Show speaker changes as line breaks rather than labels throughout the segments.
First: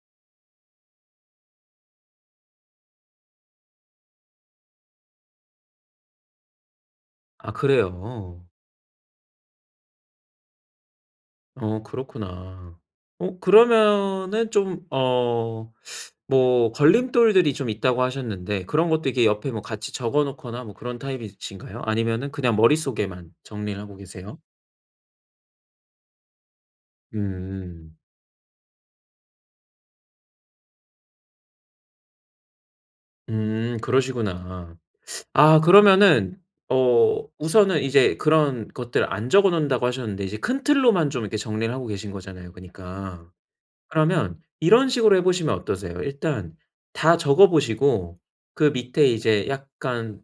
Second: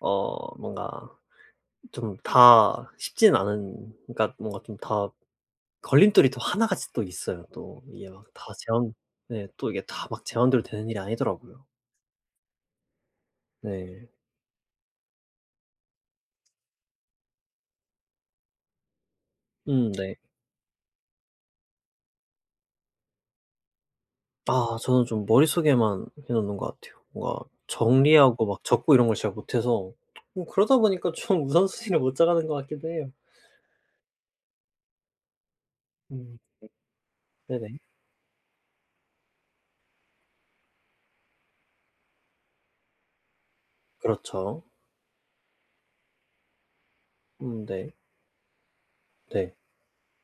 어 뭔가 좀 다 쉽지는 않은 그러니까 뭔가 좀 다 걸림돌이 또 하나같이 또 있어요,
아
또. 이게 막
그래요?
다 제 맘 네 또 이게 다 막 제 맘대로 되는 일이 아니더라고요.
어 그렇구나. 어
네.
그러면은 좀 어 뭐 걸림돌들이 좀 있다고 하셨는데 그런 것도 이렇게 옆에 뭐
음
같이
네.
적어놓거나 뭐 그런 타입이신가요? 아니면은 그냥 머릿속에만 정리를 하고 계세요?
아 저는 좀 머릿속에만 해 놓는 것 같아요. 뭔가
음.
정리하고 막 적고 이런 걸 잘 못해서 뭐 그러다 보니까 좀 우선순위를 못 정하는 것 같기도 해요.
음 그러시구나. 아
음.
그러면은
[unintelligible]
어
네네.
우선은 이제 그런 것들 안 적어 놓는다고 하셨는데 이제 큰 틀로만 좀 이렇게 정리를 하고 계신 거잖아요 그니까. 그러면
그렇죠.
이런 식으로 해 보시면 어떠세요? 일단 다 적어
음 네.
보시고 그 밑에 이제
네.
약간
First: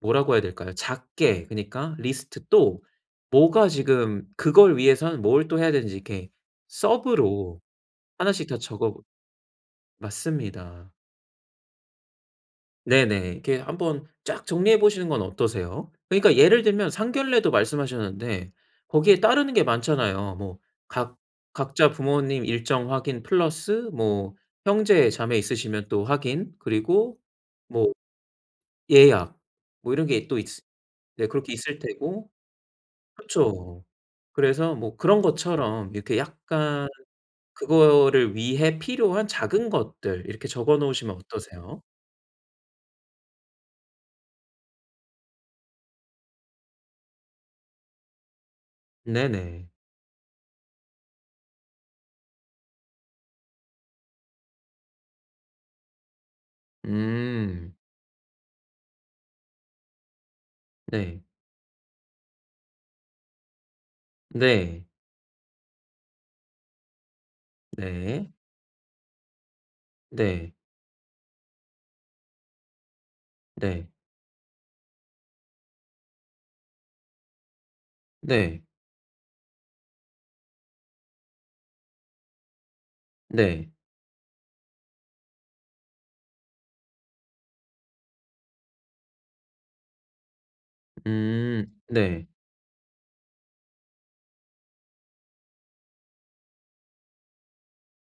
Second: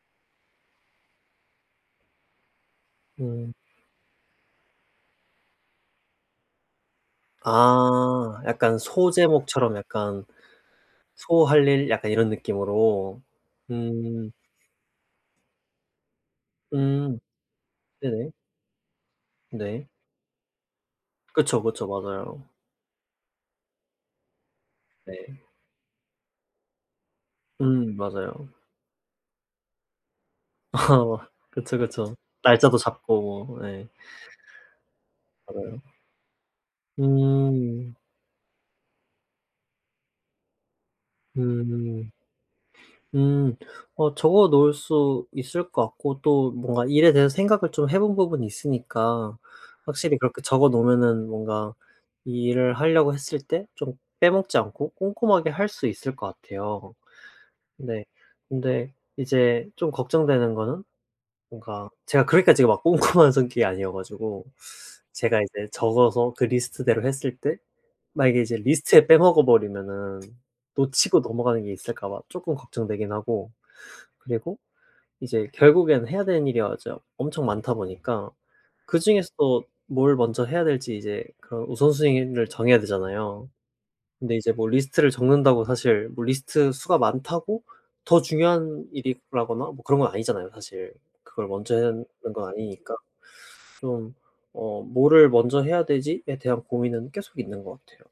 뭐라고 해야 될까요? 작게 그니까 리스트 또
음.
뭐가 지금 그걸 위해서는 뭘 또 해야 되는지 이렇게 서브로
아
하나씩 다
약간
적어
소제목처럼 약간
맞습니다.
소할 일 약간 이런 느낌으로.
네네. 이렇게 한번
음.
쫙 정리해 보시는 건 어떠세요? 그니까 예를 들면
음.
상견례도
네네.
말씀하셨는데 거기에 따르는 게
네.
많잖아요. 뭐 각
그쵸, 그쵸.
각자 부모님
맞아요.
일정 확인 플러스 뭐 형제자매
네.
있으시면 또 확인 그리고 뭐
음 맞아요.
예약 뭐 이런 게 또 있
어
네 그렇게
그쵸,
있을
그쵸.
테고.
날짜도 잡고,
그쵸.
예.
그래서 뭐 그런
알아요.
것처럼 이렇게 약간
음.
그거를 위해 필요한 작은 것들 이렇게 적어 놓으시면 어떠세요?
음. 음. 어 적어 놓을 수 있을 것 같고 또 뭔가 일에 대해서 생각을 좀 해 본 부분이 있으니까
네네.
확실히 그렇게 적어 놓으면은 뭔가 이 일을 하려고 했을 때 좀 빼먹지 않고 꼼꼼하게 할 수 있을 것 같아요.
음.
네. 근데 이제 좀 걱정되는 거는
네.
뭔가 제가 그렇게까지 막 꼼꼼한 성격이 아니어 가지고
네.
제가 이제 적어서 그 리스트대로 했을 때
네.
만약에 이제 리스트에 빼먹어 버리면은
네.
놓치고 넘어가는 게 있을까 봐 쪼끔 걱정되긴 하고
네.
그리고 이제 결국에는 해야 되는 일이 아 이제 아 엄청 많다 보니까
네.
그중에서도 뭘 먼저 해야 될지 이제 그 우선순위를 정해야 되잖아요.
네.
근데 이제 뭐 리스트를 적는다고 사실 뭐 리스트 수가 많다고 더 중요한 일이라거나 뭐 그런 건 아니잖아요, 사실 그걸
음
먼저 해야 하는
네.
건 아니니까. 좀 어 뭐를 먼저 해야 되지에 대한 고민은 계속 있는 것 같아요.